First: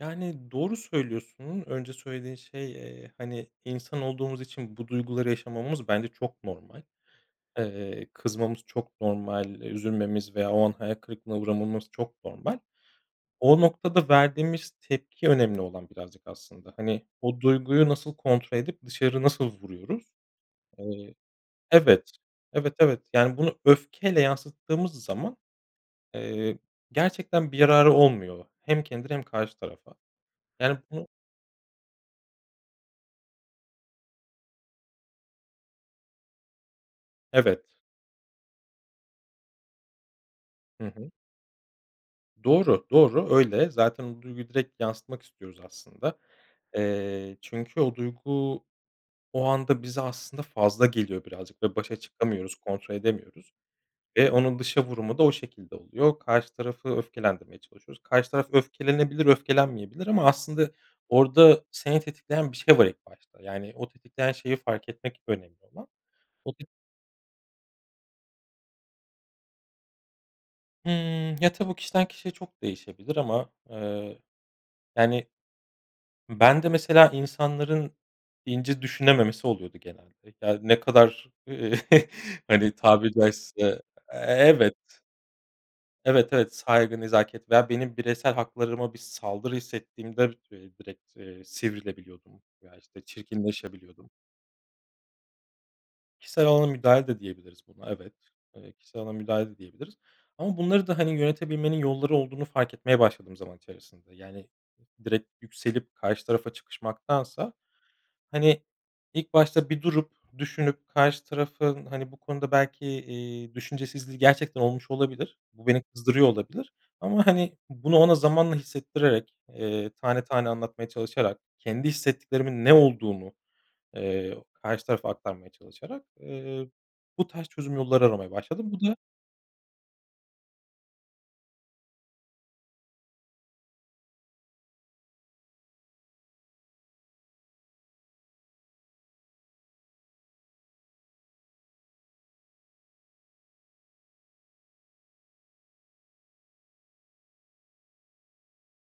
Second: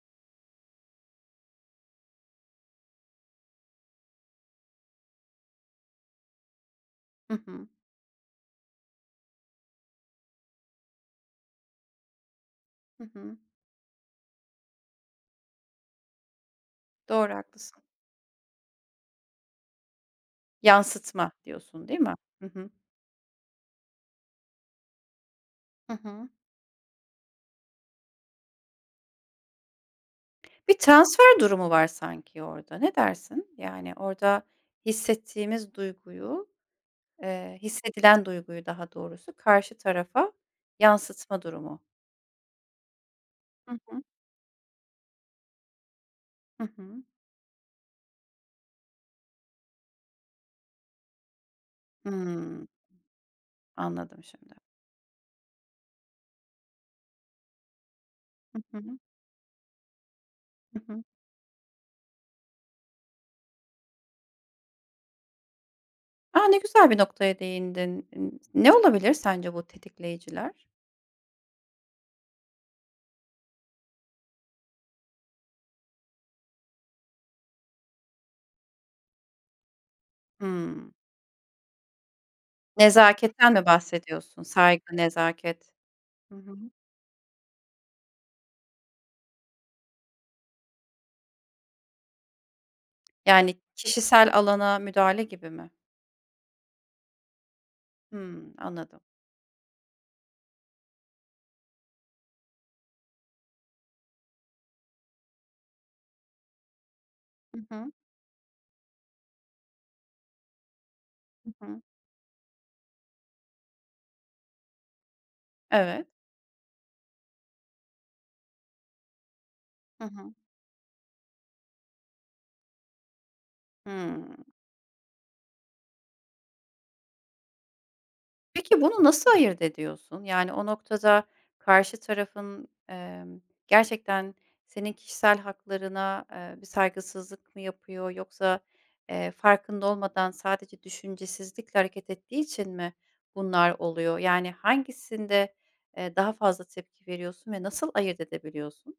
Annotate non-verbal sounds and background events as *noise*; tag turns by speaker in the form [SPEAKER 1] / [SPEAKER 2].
[SPEAKER 1] Yani, doğru söylüyorsun. Önce söylediğin şey, eee, hani, insan olduğumuz için bu duyguları yaşamamız bence çok normal.
[SPEAKER 2] Hı hı.
[SPEAKER 1] Eee, kızmamız çok normal. Üzülmemiz veya o an hayal kırıklığına uğramamız çok normal.
[SPEAKER 2] Hı hı.
[SPEAKER 1] O noktada verdiğimiz tepki önemli olan birazcık aslında. Hani,
[SPEAKER 2] Doğru,
[SPEAKER 1] o
[SPEAKER 2] haklısın.
[SPEAKER 1] duyguyu nasıl kontrol edip dışarı nasıl vuruyoruz? Eee,
[SPEAKER 2] Yansıtma diyorsun, değil
[SPEAKER 1] evet.
[SPEAKER 2] mi? Hı hı.
[SPEAKER 1] Evet, evet, yani, bunu öfkeyle yansıttığımız zaman,
[SPEAKER 2] Hı hı.
[SPEAKER 1] eee, gerçekten bir yararı olmuyor. Hem kendine hem karşı tarafa. Yani,
[SPEAKER 2] Bir
[SPEAKER 1] bunu
[SPEAKER 2] transfer durumu var sanki orada, ne dersin? Yani, orada hissettiğimiz duyguyu, eee,
[SPEAKER 1] Evet.
[SPEAKER 2] hissedilen duyguyu daha doğrusu karşı tarafa
[SPEAKER 1] Hı hı.
[SPEAKER 2] yansıtma durumu.
[SPEAKER 1] Doğru, doğru, öyle.
[SPEAKER 2] Hı hı.
[SPEAKER 1] Zaten o duyguyu direkt yansıtmak istiyoruz aslında.
[SPEAKER 2] Hı hı.
[SPEAKER 1] Eee, çünkü o duygu o anda bize aslında fazla geliyor birazcık ve başa çıkamıyoruz,
[SPEAKER 2] Hıı.
[SPEAKER 1] kontrol edemiyoruz
[SPEAKER 2] Anladım
[SPEAKER 1] ve
[SPEAKER 2] şimdi.
[SPEAKER 1] onun dışa vurumu da o şekilde oluyor. Karşı tarafı öfkelendirmeye çalışıyoruz. Karşı taraf
[SPEAKER 2] Hı hı.
[SPEAKER 1] öfkelenebilir, öfkelenmeyebilir ama aslında
[SPEAKER 2] Hı hı.
[SPEAKER 1] orada seni tetikleyen bir şey var ilk başta. Yani, o tetikleyen şeyi fark etmek önemli olan.
[SPEAKER 2] A!
[SPEAKER 1] O
[SPEAKER 2] Ne
[SPEAKER 1] tip
[SPEAKER 2] güzel bir noktaya değindin. N ne olabilir sence bu tetikleyiciler?
[SPEAKER 1] Hımm. Ya, tabii kişiden kişiye çok değişebilir ama, eee, yani, ben de, mesela, insanların ince düşünememesi oluyordu genelde. Ya, ne
[SPEAKER 2] Hıı.
[SPEAKER 1] kadar *chuckles* hani, tabiri
[SPEAKER 2] Nezaketten mi
[SPEAKER 1] caizse, e
[SPEAKER 2] bahsediyorsun?
[SPEAKER 1] evet.
[SPEAKER 2] Saygı, nezaket.
[SPEAKER 1] Evet,
[SPEAKER 2] Hı
[SPEAKER 1] evet
[SPEAKER 2] hı.
[SPEAKER 1] saygı, nezaket veya benim bireysel haklarıma bir saldırı hissettiğimde direkt, eee, sivrilebiliyordum veya, işte,
[SPEAKER 2] Yani,
[SPEAKER 1] çirkinleşebiliyordum.
[SPEAKER 2] kişisel alana müdahale gibi mi?
[SPEAKER 1] Kişisel alana müdahale de diyebiliriz buna, evet.
[SPEAKER 2] Hıı,
[SPEAKER 1] Evet,
[SPEAKER 2] anladım.
[SPEAKER 1] kişisel alana müdahale de diyebiliriz ama bunları da, hani, yönetebilmenin yolları olduğunu fark etmeye başladım zaman içerisinde. Yani, direkt yükselip karşı tarafa çıkışmaktansa,
[SPEAKER 2] Hı hı.
[SPEAKER 1] hani, ilk başta bir durup düşünüp karşı
[SPEAKER 2] Hı hı.
[SPEAKER 1] tarafın, hani, bu konuda belki, iii, düşüncesizliği gerçekten olmuş olabilir. Bu beni
[SPEAKER 2] Evet.
[SPEAKER 1] kızdırıyor olabilir ama, hani, bunu ona zamanla hissettirerek, eee,
[SPEAKER 2] Hı
[SPEAKER 1] tane
[SPEAKER 2] hı.
[SPEAKER 1] tane anlatmaya çalışarak, kendi hissettiklerimin ne olduğunu,
[SPEAKER 2] Hıı.
[SPEAKER 1] eee, karşı tarafa aktarmaya çalışarak, eee, bu tarz çözüm yolları aramaya başladım.
[SPEAKER 2] Peki,
[SPEAKER 1] Bu da
[SPEAKER 2] bunu nasıl ayırt ediyorsun? Yani, o noktada karşı tarafın, emm, gerçekten senin kişisel haklarına, eee, bir saygısızlık mı yapıyor yoksa, eee, farkında olmadan sadece düşüncesizlikle hareket ettiği için mi bunlar oluyor? Yani, hangisinde, eee, daha fazla tepki veriyorsun ve nasıl ayırt edebiliyorsun?